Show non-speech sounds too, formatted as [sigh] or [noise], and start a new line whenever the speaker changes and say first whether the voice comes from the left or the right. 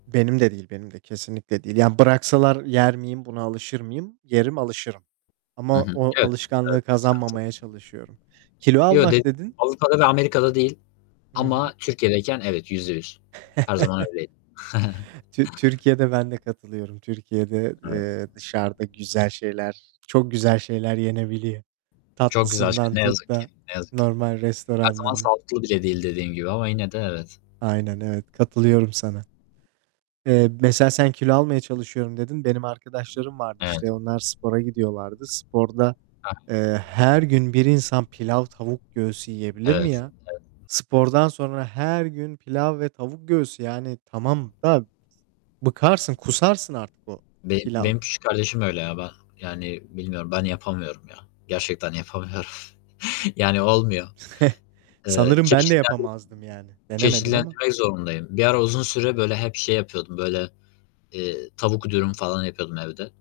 right: Benim de değil, benim de. Kesinlikle değil. Yani, bıraksalar yer miyim, buna alışır mıyım? Yerim, alışırım.
left: Hı
right: Ama
left: hı.
right: o
left: Evet, evet
right: alışkanlığı
left: sıkıntı.
right: kazanmamaya çalışıyorum. Kilo
left: Yo, de
right: almak dedin?
left: Avrupa'da ve Amerika'da değil
right: Hı hı.
left: ama, Türkiye'deyken, evet, %100. Her zaman
right: [chuckles]
left: öyleydi.
right: Tü Türkiye'de ben de katılıyorum.
left: [chuckles]
right: Türkiye'de,
left: Evet.
right: eee, dışarıda güzel şeyler, çok güzel şeyler yenebiliyor.
left: Çok güzel şey.
right: Tatlısından
left: Ne
right: tut
left: yazık ki,
right: da,
left: ne yazık ki.
right: normal
left: Her zaman
right: restoranın
left: sağlıklı bile değil dediğin gibi ama, yine de evet.
right: Aynen, evet. Katılıyorum sana. Eee, mesela sen kilo almaya çalışıyorum, dedin. Benim arkadaşlarım vardı,
left: Evet.
right: işte, onlar spora gidiyorlardı. Sporda,
left: Ha.
right: eee, her gün bir insan pilav, tavuk göğsü yiyebilir mi
left: Evet.
right: ya?
left: Evet.
right: Spordan sonra her gün pilav ve tavuk göğsü, yani, tamam da bıkarsın, kusarsın artık o
left: Beni benim
right: pilavdan.
left: küçük kardeşim öyle, ya, ben, yani, bilmiyorum. Ben yapamıyorum ya. Gerçekten yapamıyorum. Yani, olmuyor.
right: [chuckles]
left: Iıı,
right: Sanırım ben de
left: çeşitlendirme
right: yapamazdım, yani. Denemedim ama.
left: çeşitlendirmek zorundayım. Bir ara uzun süre böyle hep şey yapıyordum, böyle, eee, tavuk dürüm falan yapıyordum evde.